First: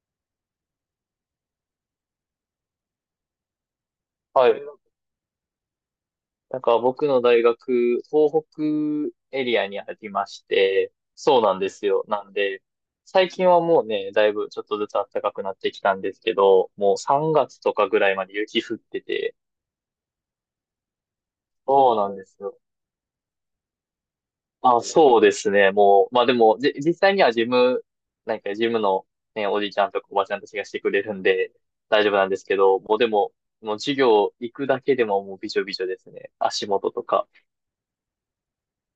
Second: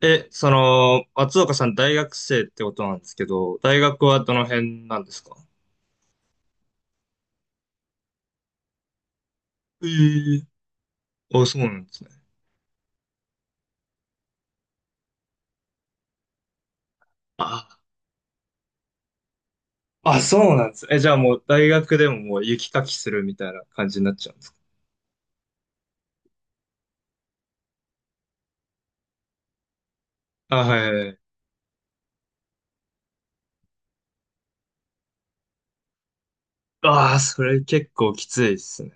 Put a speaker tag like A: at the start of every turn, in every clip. A: その、松岡さん大学生ってことなんですけど、大学はどの
B: はい。
A: 辺なんですか？
B: なんか僕の大学、東北エリアに
A: え
B: ありまし
A: え。
B: て、そう
A: あ、
B: な
A: そ
B: ん
A: う
B: で
A: なん
B: す
A: です
B: よ。
A: ね。
B: なんで、最近はもうね、だいぶちょっとずつ暖かくなってきたんですけど、もう3月
A: あ、
B: とかぐらいまで雪降ってて、
A: あ、そうなんです。じゃあもう大
B: そう
A: 学で
B: なん
A: も
B: で
A: も
B: す
A: う
B: よ。
A: 雪かきするみたいな感じになっちゃうんですか？
B: あ、そうですね。もう、まあでも、実際にはジム、なんかジムのね、おじいちゃんとかおばちゃんた
A: あ、
B: ちがし
A: は
B: てく
A: いは
B: れ
A: いは
B: る
A: い。
B: んで、大丈夫なんですけど、もうでも、もう授業行くだけでももうびしょびしょですね。足元と
A: ああ、
B: か。
A: それ結構きついですね。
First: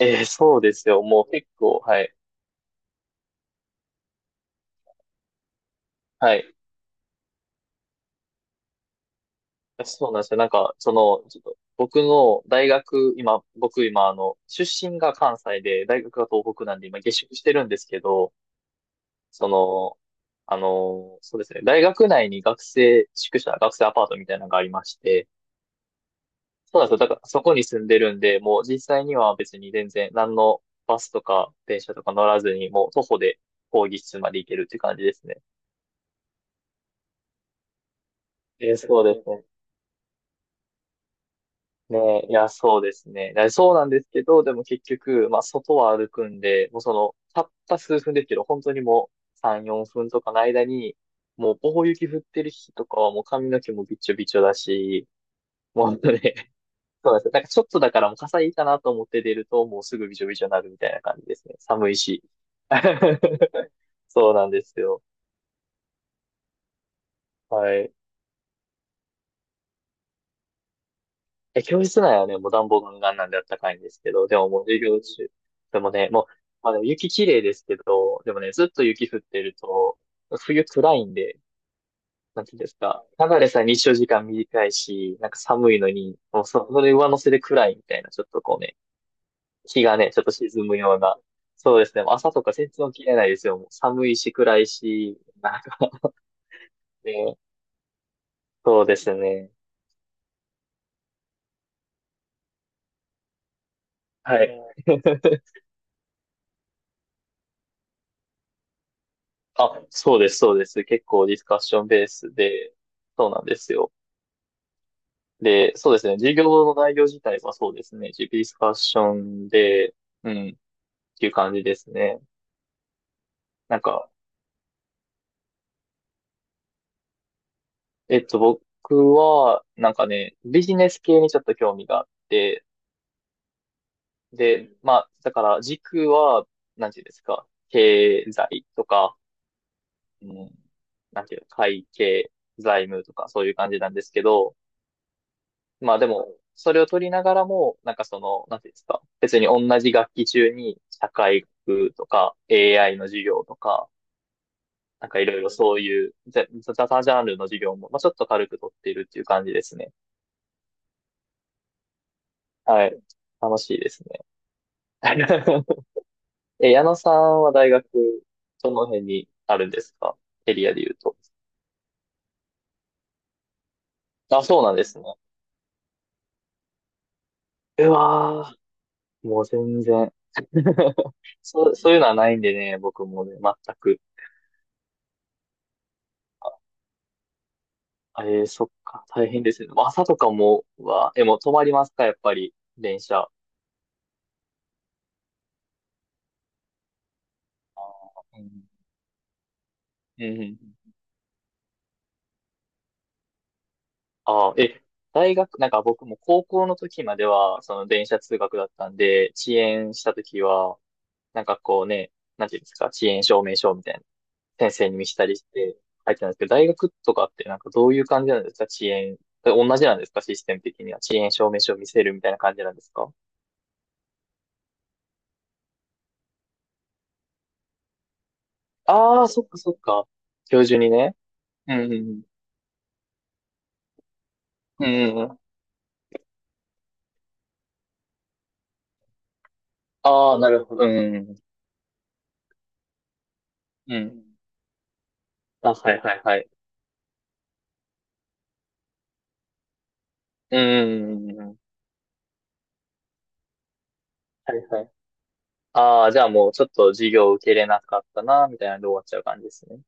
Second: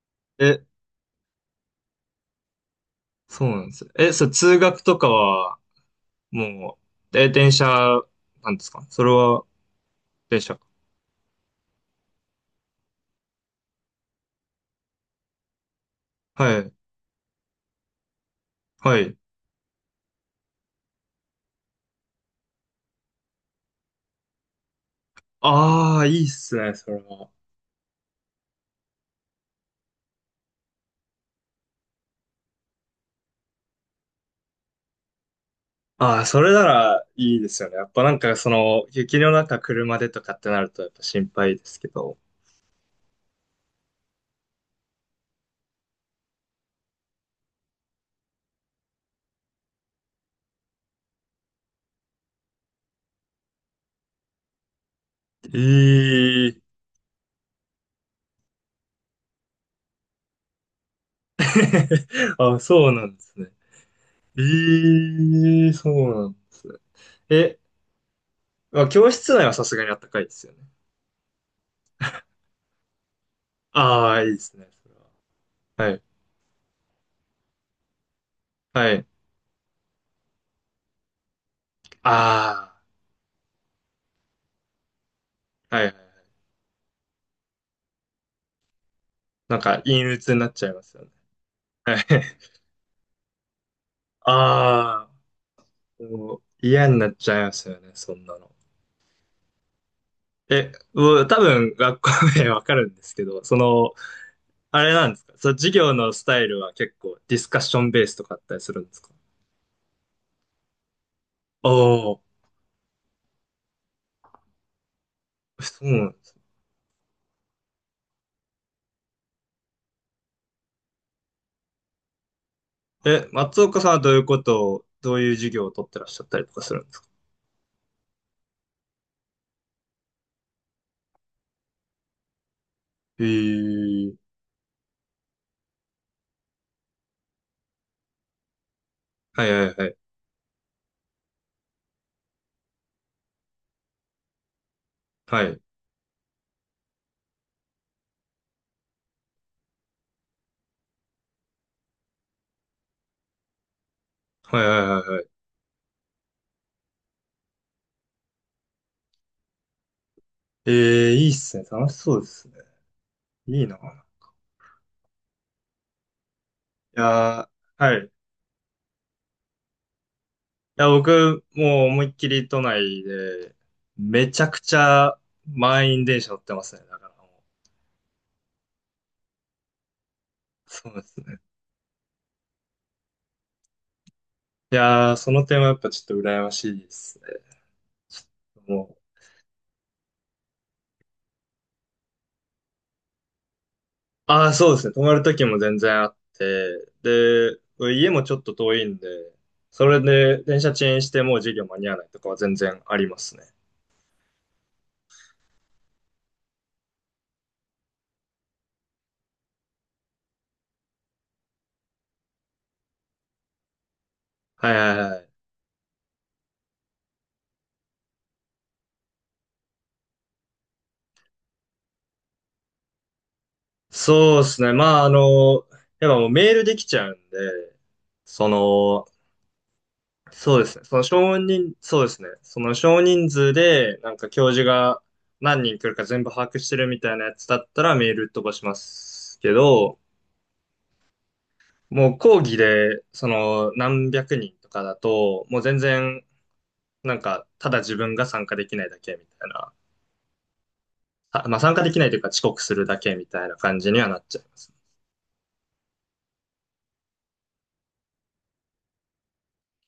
B: ええ、そう
A: え、
B: ですよ。もう結構、はい。
A: そうなんですね。そう、通学とかは、
B: はい。
A: もう、電車なんですか、それは。
B: そうなんですよ。
A: 電
B: なん
A: 車。
B: か、その、ちょっと、僕の大学、今、僕今、出身が関西で、大学が東
A: は
B: 北
A: い。
B: なんで、今、下宿してるんですけど、
A: はい。
B: その、そうですね、大学内に学生宿舎、学生アパートみたいなのがありまして、
A: ああ、いいっすね、
B: そうな
A: そ
B: んで
A: れ
B: すよ。だから、
A: は。
B: そこに住んでるんで、もう実際には別に全然、何のバスとか電車とか乗らずに、もう徒歩で講義室まで行けるって感じですね。
A: ああ、それならいいですよね。やっぱなんかその、
B: そう
A: 雪
B: です
A: の
B: ね。
A: 中車でとかってなるとやっぱ心配ですけど。
B: ね、いや、そうですね。だそうなんですけど、でも結局、まあ、外は歩くんで、もうその、たった数分ですけど、本当にもう3、4分とかの間に、もう、棒雪降ってる日とかはもう髪の毛もびっちょびちょだし、もうね、
A: ええ。
B: そうなんですよ。なんかちょっとだからもう傘いいかなと思って出ると、もうすぐびちょびちょになるみたいな感じですね。寒いし。
A: あ、そうなんですね。
B: そうなんですよ。
A: ええ、そうなんですね。え、
B: はい。
A: まあ、教室内はさすがにあったかいですよね。
B: え、教室内はね、もう暖房ガンガンなんであったかいんです
A: あ
B: け
A: あ、
B: ど、
A: いい
B: で
A: で
B: も
A: す
B: もう
A: ね。
B: 授
A: それ
B: 業
A: は。
B: 中、で
A: は
B: も
A: い。
B: ね、もう、まあでも雪綺麗ですけど、でもね、ずっと
A: はい。
B: 雪降ってると、冬暗いんで、なんていうんで
A: あ
B: すか、ただでさえ日照時間短いし、なんか寒
A: あ、
B: い
A: はい
B: の
A: はいはい。
B: に、もうそ、それ上乗せで暗いみたいな、ちょっとこうね、
A: なんか
B: 日が
A: 陰
B: ね、ちょっと
A: 鬱にな
B: 沈
A: っちゃい
B: む
A: ます
B: よう
A: よね。
B: な、そうで
A: は
B: す
A: い。
B: ね、もう朝とか全然起きれないですよ。もう寒い し暗い
A: あ
B: し、なんか
A: あ、もう嫌になっち
B: ね、
A: ゃいますよね、そんなの。
B: そうですね。
A: もう多分学校名わかるんですけど、その、
B: はい。
A: あれなんですか、その授業のスタイルは結構ディスカッションベースとかあったりするんですか？
B: あ、そうです。結構ディスカッ
A: ああ、
B: ションベー
A: そ
B: スで、そうなんですよ。で、
A: う
B: そうで
A: な
B: す
A: ん
B: ね。
A: で
B: 授
A: すね。
B: 業の内容自体はそうですね。ディスカッションで、うん、っていう感じですね。
A: 松
B: な
A: 岡
B: ん
A: さんはど
B: か、
A: ういうことを、どういう授業を取ってらっしゃったりとかするんですか？
B: 僕は、なんかね、ビジネス系にちょっと興味があって、
A: へえー。
B: で、まあ、だから軸は、なんていうんですか、経済とか、
A: はいはいはい。
B: うん、なんていうの、会計、財務とか、そういう感じなんですけど、
A: はい。
B: まあでも、それを取りながらも、なんかその、なんていうんですか、別に同じ学期中に社会学とか AI の授業とか、
A: はいはいは
B: な
A: い
B: ん
A: は
B: かい
A: い。
B: ろいろそういうざ雑多ジャンルの授業も、まあちょっと軽く取っているっていう感じですね。
A: ええ、いいっすね。楽しそうですね。
B: はい。楽
A: いい
B: し
A: な。い
B: いですね。え、矢野さ
A: や
B: んは大
A: ー、はい。い
B: 学、どの辺にあるんですか？エリアで
A: や、
B: 言うと。
A: 僕、もう思いっきり都内で、めち
B: あ、
A: ゃく
B: そうな
A: ち
B: んですね。
A: ゃ満員電車乗ってますね。だからもう。
B: うわー、もう全然。
A: そうで すね。
B: そう、そういうのはないんでね、僕もね、全く。
A: いやー、その点はやっぱちょっと羨ましいですね。
B: ええー、そっ
A: も
B: か。
A: う、
B: 大変ですね。でも朝とかも、え、もう止まりますかやっぱり、電車。あ
A: ああ、そうですね。泊まる時も全然あって、で、家もちょ
B: ーう
A: っと
B: ん
A: 遠いんで、それ
B: うん
A: で
B: うん
A: 電車遅延してもう授業間に合わないとかは全然ありますね。
B: ああ、え、大学、なんか僕も高校の時までは、その電車通学だったんで、遅延した時は、なんかこうね、なんていうんですか、遅延証明書みたいな、
A: は
B: 先
A: い
B: 生
A: は
B: に
A: い
B: 見せ
A: は
B: た
A: い。
B: りして、入ってたんですけど、大学とかってなんかどういう感じなんですか？遅延。同じなんですかシステム的には。遅延証明書を見せるみたいな感じなんですか？
A: そうですね。まあ、あの、やっぱもうメールできちゃうんで、その、
B: ああー、そっか。
A: そ
B: 教
A: うです
B: 授
A: ね。
B: に
A: その
B: ね。
A: 少人、
B: うん
A: そ
B: う
A: うです
B: ん
A: ね。その少人数で、なんか教授
B: うん。う
A: が
B: んうんうん
A: 何人来るか全部把握してるみたいなやつだったらメール飛ばしますけど、
B: ああ、なるほど。うん。
A: もう講義で、その
B: う
A: 何
B: ん。
A: 百人とかだと、もう
B: あ、
A: 全
B: はいはい
A: 然、
B: はい。
A: なんか、ただ自分が参加できないだけみたいな。
B: う
A: あま
B: ん。
A: あ参加できないというか遅刻するだけみたいな感じにはなっちゃいま
B: はい
A: す。
B: はい。ああ、じゃあもうちょっと授業受けれなかったな、みたいなんで終わっちゃう感じですね。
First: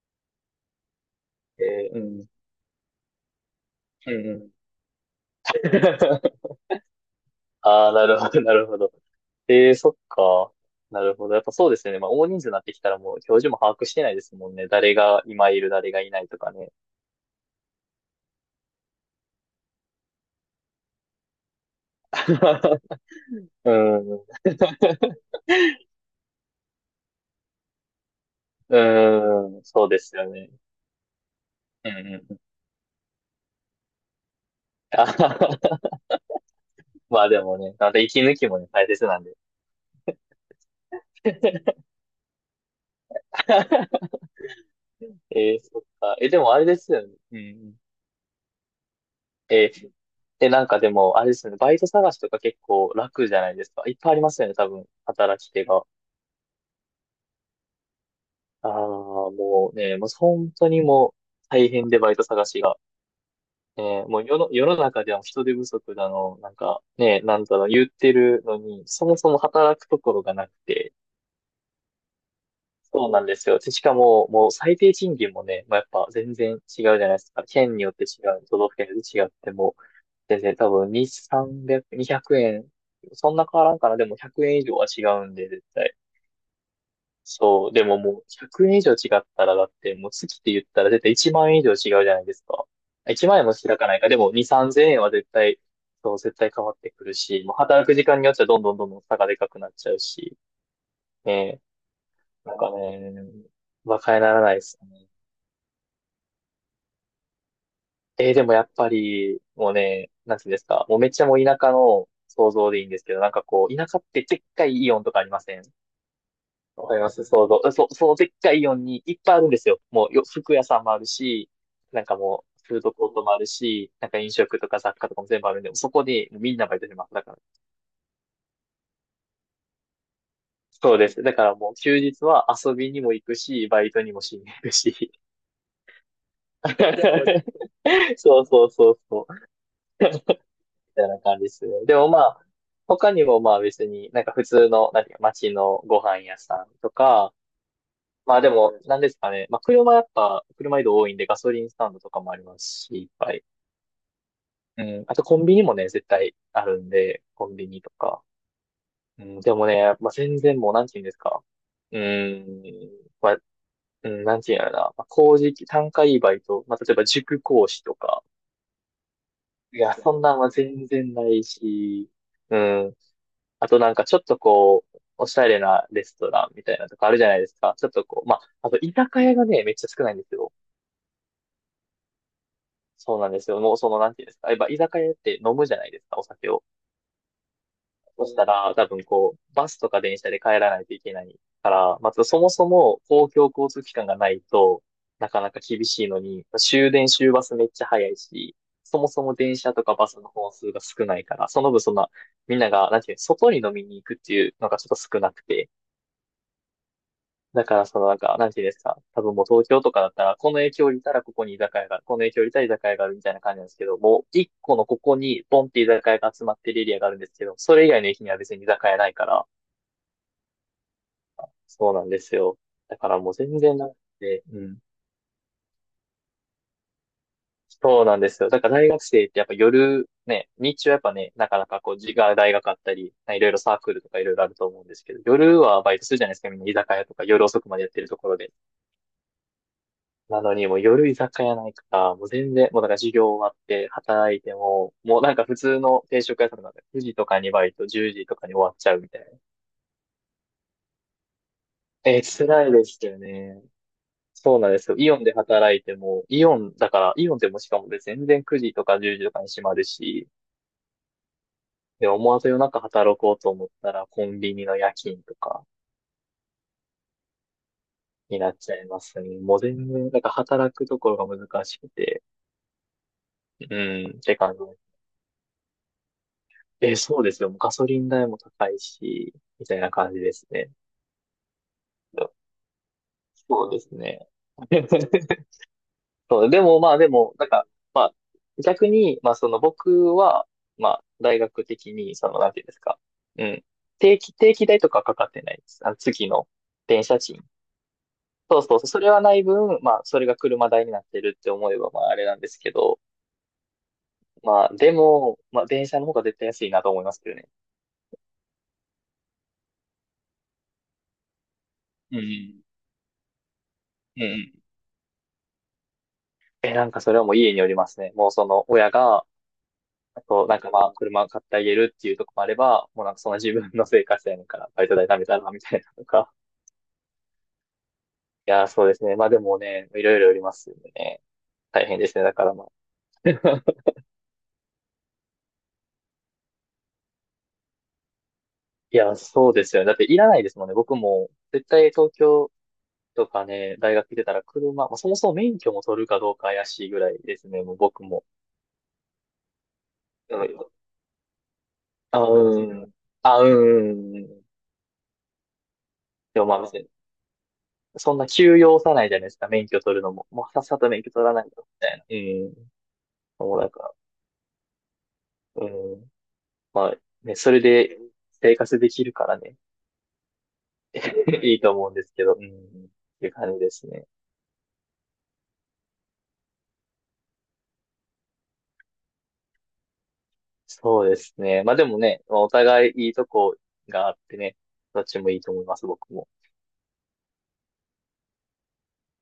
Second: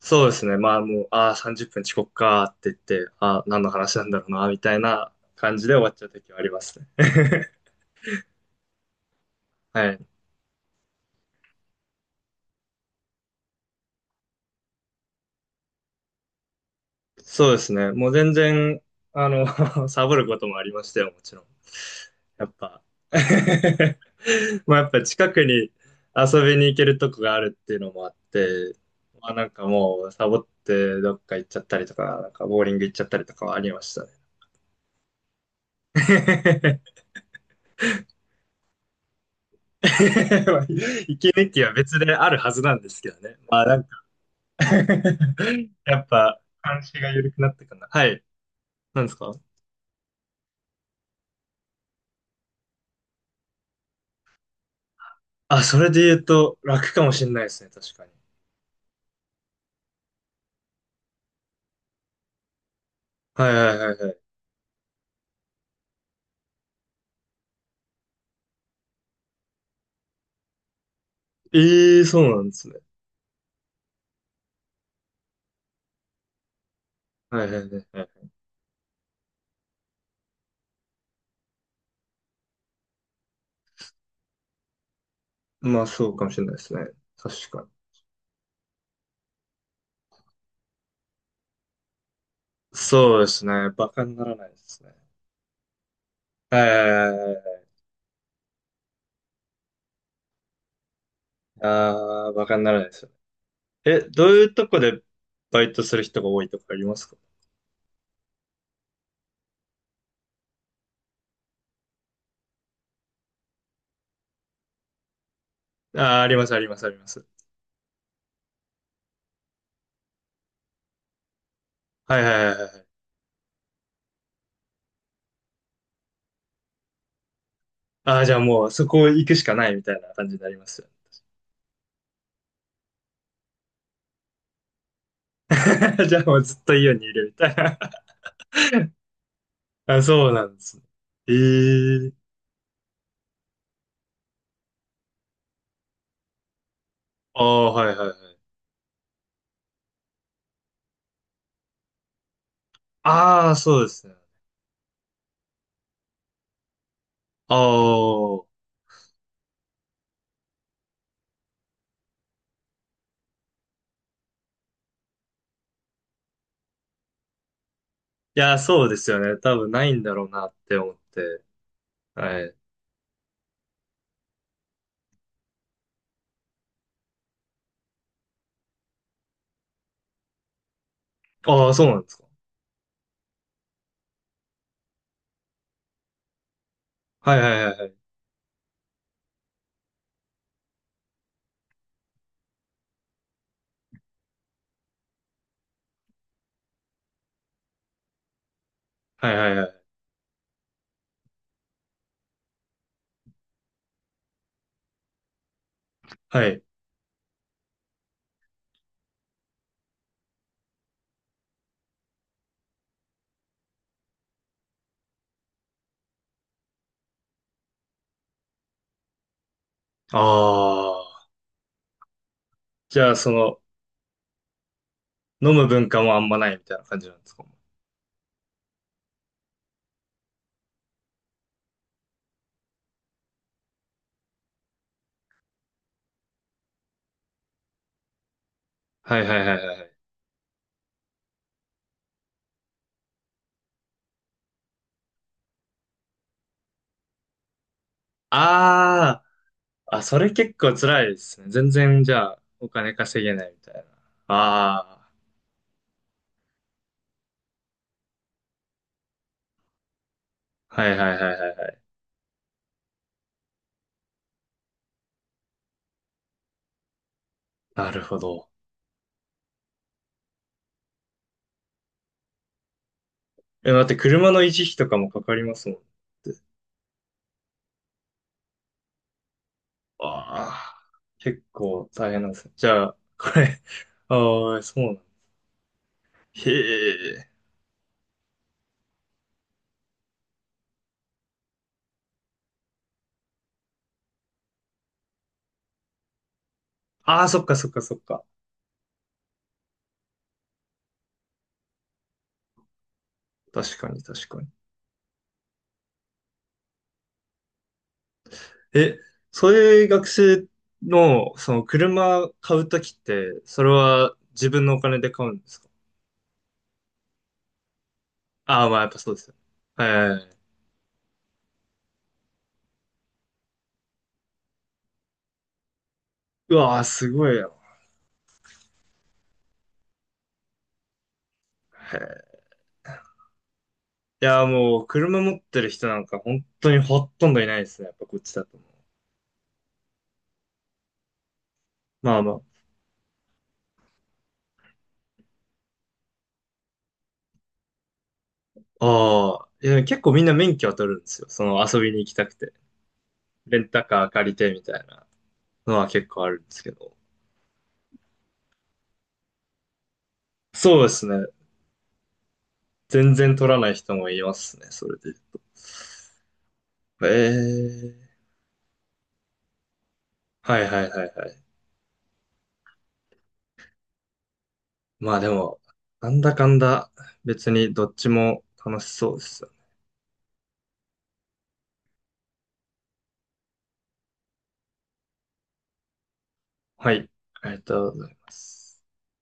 A: そうですね。まあもう、ああ、30分
B: え
A: 遅
B: ー、う
A: 刻
B: ん。
A: かって言って、ああ、何の話なん
B: うん
A: だろう
B: う
A: な、
B: ん。
A: みたいな感じで終わっちゃう時はあり ますね。
B: ああ、なるほど。ええー、そ
A: は
B: っ
A: い。
B: か。なるほど。やっぱそうですよね。まあ、大人数になってきたらもう教授も把握してないですもんね。誰が今いる、誰がいないとかね。
A: そうですね。もう全然、あの、サボることもありましたよ、もちろん。やっぱ。
B: う ん。
A: まあやっぱ近くに遊びに行けるとこがあるっていうのもあっ て、まあなん
B: うん。
A: か
B: そうで
A: もう
B: す
A: サ
B: よ
A: ボっ
B: ね。
A: てどっか行っちゃったり
B: う
A: と
B: んう
A: か、
B: ん
A: なん
B: うん。
A: かボーリング行っちゃったりとかはありましたね。
B: あははは まあでもね、また息抜きもね、大切なんでね。
A: まあ 息
B: えー、
A: 抜きは別であるはずなんですけどね。まあなんか
B: そっ
A: やっ
B: か。え、で
A: ぱ
B: もあれで
A: 監
B: す
A: 視
B: よ
A: が
B: ね。
A: 緩
B: うん
A: く
B: う
A: なってか
B: ん。
A: な。はい。なんですか？
B: えー、え、なんかでも、あれですよね。バイト探しとか結構楽じゃないですか。いっぱいありますよね、多分、働き
A: あ、
B: 手
A: そ
B: が。
A: れで言うと楽かもしれないですね、確かに。
B: ああ、もうね、もう本当にもう大変でバイト探しが。
A: はいはい
B: え
A: はいは
B: ー、も
A: い。
B: う世の、世の中では人手不足だの、なんかね、なんだろう、言ってるのに、そもそも働くところがなくて、
A: ええ、そうなんですね。
B: そうなんですよ。でしかも、もう最低賃金もね、まあ、やっぱ全然違うじゃないですか。
A: はいはい
B: 県
A: は
B: に
A: い
B: よっ
A: は
B: て違
A: い。
B: う、都道府県によって違ってもう全然多分2、300、2円。そんな変わらんかな。でも100円以上は違うんで、絶
A: まあ
B: 対。
A: そうかもしれないですね。確かに。
B: そう。でももう100円以上違ったら、だってもう月って言ったら絶対1万円以上違うじゃないですか。
A: そうで
B: 1万
A: す
B: 円も
A: ね。
B: 開か
A: バ
B: ない
A: カ
B: か。
A: に
B: で
A: な
B: も
A: ら
B: 2、
A: ないです
B: 3000
A: ね。
B: 円は絶対、そう、絶対
A: はい
B: 変
A: は
B: わってく
A: い
B: る
A: はい
B: し、もう
A: はい。
B: 働く時間によっちゃどんどんどんどん差がでかくなっちゃうし、ね
A: ああ、バ
B: え、な
A: カ
B: ん
A: に
B: か
A: ならないですよ
B: ね、
A: ね。
B: 馬鹿に
A: どう
B: なら
A: い
B: な
A: う
B: いで
A: と
B: す
A: こで
B: ね。
A: バイトする人が多いとかありますか？
B: えー、でもやっぱり、もうね、なんていうんですか、もうめっちゃもう田舎の想像でいいんですけど、なんかこう、田舎ってでっかいイオンとかありません？
A: ああー、ありますあります
B: わ
A: あ
B: か
A: り
B: り
A: ま
B: ます
A: す。
B: 想像。そのでっかいイオンにいっぱいあるんですよ。もうよ、服屋さんもあるし、なんか
A: はいはい
B: も
A: はい
B: う、
A: は
B: フー
A: い。
B: ドコートもあるし、なんか飲食とか雑貨とかも全部あるんで、そこでみんなバイトします。だから。
A: ああ、じゃあもうそこ行くしかないみたいな感じになりますよね。
B: そうです。だからもう休日は遊びにも行くし、バイトにもしに行くし。
A: じゃあもうずっと家にいるみたいな。
B: そうそうそうそう。
A: あ、そうなんですね。
B: たいな
A: え
B: 感じですね。でもま
A: え。
B: あ、他にもまあ別に、なんか普通の、なんていうか、街のご飯屋さんとか、
A: ああ、はいはいはい。
B: まあでも、なんですかね。まあ車やっぱ、車移動多いんでガソリンスタンドとかもありますし、いっぱい。
A: ああ、そうですね。
B: うん。あとコンビニもね、絶対あるんで、コ
A: あ
B: ンビニとか。
A: あ。
B: うん。でもね、まあ全然もう、なんていうんですか。うん。まあ、うん、なんていうんやろな。まあ、工事、単価いいバイト。まあ例えば塾講師とか。
A: いや、そうですよね。多分
B: い
A: ない
B: や、
A: んだ
B: そん
A: ろう
B: なん
A: な
B: は
A: って
B: 全
A: 思っ
B: 然な
A: て。
B: いし、
A: はい。
B: うん。あとなんかちょっとこう、おしゃれなレストランみたいなとかあるじゃないですか。ちょっとこう、まあ、あと居酒屋がね、めっちゃ少ないんですよ。
A: ああ、そうなんですか。
B: そうなんですよ。もうその、なんていうんですか。やっぱ居酒屋って飲むじゃないですか、お酒を。
A: はいはいはいはい。
B: そしたら、多分こう、バスとか電車で帰らないといけないから、まずそもそも公共交通機関がないと、なかなか厳しいのに、終電終バスめっちゃ早いし、そもそ
A: は
B: も
A: いはい
B: 電
A: は
B: 車
A: い。
B: とかバスの本数が少ないから、その分そんな、みんなが、なんていうの、外に飲みに行くっていうのがちょっと少なくて、だから、そのなんか、なんていうんですか。多分もう東京とかだったら、この影響をいたらここに居酒屋がある、この影響をいたら居酒屋があるみたいな感じなんですけど、もう一個のここにポンって居酒屋が集まってるエリアがあるんですけど、それ以外の駅には別に居酒屋ないから、
A: ああ。
B: そうなんですよ。だ
A: じ
B: か
A: ゃあ、
B: ら
A: そ
B: もう全
A: の、
B: 然なくて、うん。
A: 飲む文化もあんまないみたいな感じなんですか。
B: そうなんですよ。だから大学生ってやっぱ夜、ね、日中はやっぱね、なかなかこう、自が大学あったり、いろいろサークルとかいろいろあると思うんですけど、夜はバイトするじゃないですか、みんな居酒屋とか夜遅くまでやってるところで。
A: はいはいはいはいはい。
B: なのに、もう夜居酒屋ないから、もう全然、もうなんか授業終わって働いても、もうなんか普通の定食屋さんとかで9時とかにバイト、10時とかに終わっちゃうみたい
A: あ
B: な。
A: あ。あ、それ結構辛いですね。全然、じゃあ、お
B: 辛いで
A: 金
B: すよ
A: 稼げないみ
B: ね。
A: たいな。
B: そうなんですよ。イ
A: あ
B: オンで働いても、イオンだから、イオンでもしかもで全然9時とか10時とかに閉まるし、
A: あ。はいはいはいはいはい。
B: で、思わず夜中働こうと思ったら、コンビニの夜勤とか
A: なるほ
B: に
A: ど。
B: なっちゃいますね。もう全然、なんか働くところが難しくて、う
A: 待って、
B: ん、っ
A: 車
B: て
A: の維
B: 感じ。
A: 持費とかもかかりますもんね。
B: え、そうですよ。もうガソリン代も高いし、みたいな感じですね。
A: ああ。結構大変なんですね。じゃあ、これ、
B: そうです ね。
A: ああ、そうなんだ。
B: そう、
A: へ
B: でもまあで
A: え。
B: も、なんか、まあ、逆に、まあその僕は、まあ、大学的に、その、なんていうんですか。うん。定期代とかかかってないです。あの、月の電車
A: ああ、
B: 賃。
A: そっかそっかそっか。
B: そうそうそう、それはない分、まあ、それが車代になってるって思えば、まあ、あれなんですけど、
A: 確かに確かに。
B: まあ、でも、まあ、電車の方が絶対安いなと思いますけどね。
A: え、そういう学生の、その
B: う
A: 車買
B: ん。
A: うときって、それは
B: うんう
A: 自分
B: ん、
A: のお金で買うんですか？
B: え、なんかそれはもう家によりますね。もうそ
A: あ
B: の
A: あー、まあやっ
B: 親
A: ぱそうで
B: が、
A: すよね。
B: あ
A: え、
B: と、なんかまあ、車を買ってあげるっていうとこもあれば、もうなんかその自分の生活やねんから、バイト代貯めたら、みたいなとか。
A: うわあ、すごいよ。
B: いやー、そうですね。まあでもね、いろいろよりますよね。大
A: へ
B: 変ですね。だか
A: え。
B: らまあ。
A: いやー、もう、車持ってる人なんか本当にほとんどいないですね。やっぱこっちだと。
B: いやー、そうですよね。だっていらないですもんね。僕も、絶対東
A: まあま
B: 京とかね、大学出たら車、まあ、そもそも免許も取るかどうか怪しいぐらいですね。もう僕も。
A: あ。ああ。いや、結構みんな
B: う
A: 免許
B: ん、
A: は取るんですよ。その遊びに行き
B: あ、
A: たくて。
B: うん。あ、う
A: レンタカー借り
B: ん。
A: てみたいなのは結構ある
B: で
A: ん
B: も
A: で
B: まあ、
A: すけど。
B: そんな急要さないじゃないですか、免許取るのも。もうさっさ
A: そうで
B: と免
A: す
B: 許取
A: ね。
B: らないと、みたいな。うん。
A: 全然取
B: も
A: ら
B: うな
A: な
B: ん
A: い
B: か、
A: 人もいますね、それで。
B: うん。まあ、
A: え
B: ね、それ
A: え。
B: で生活できるからね、
A: はいはいはいは
B: い
A: い。
B: いと思うんですけど、うん。っていう感じですね。
A: まあでも、なんだかんだ、別にどっちも楽しそうですよね。
B: そうですね。まあでもね、まあお互いいいとこがあってね、どっちもいいと思います、僕も。
A: はい、ありがとうございます。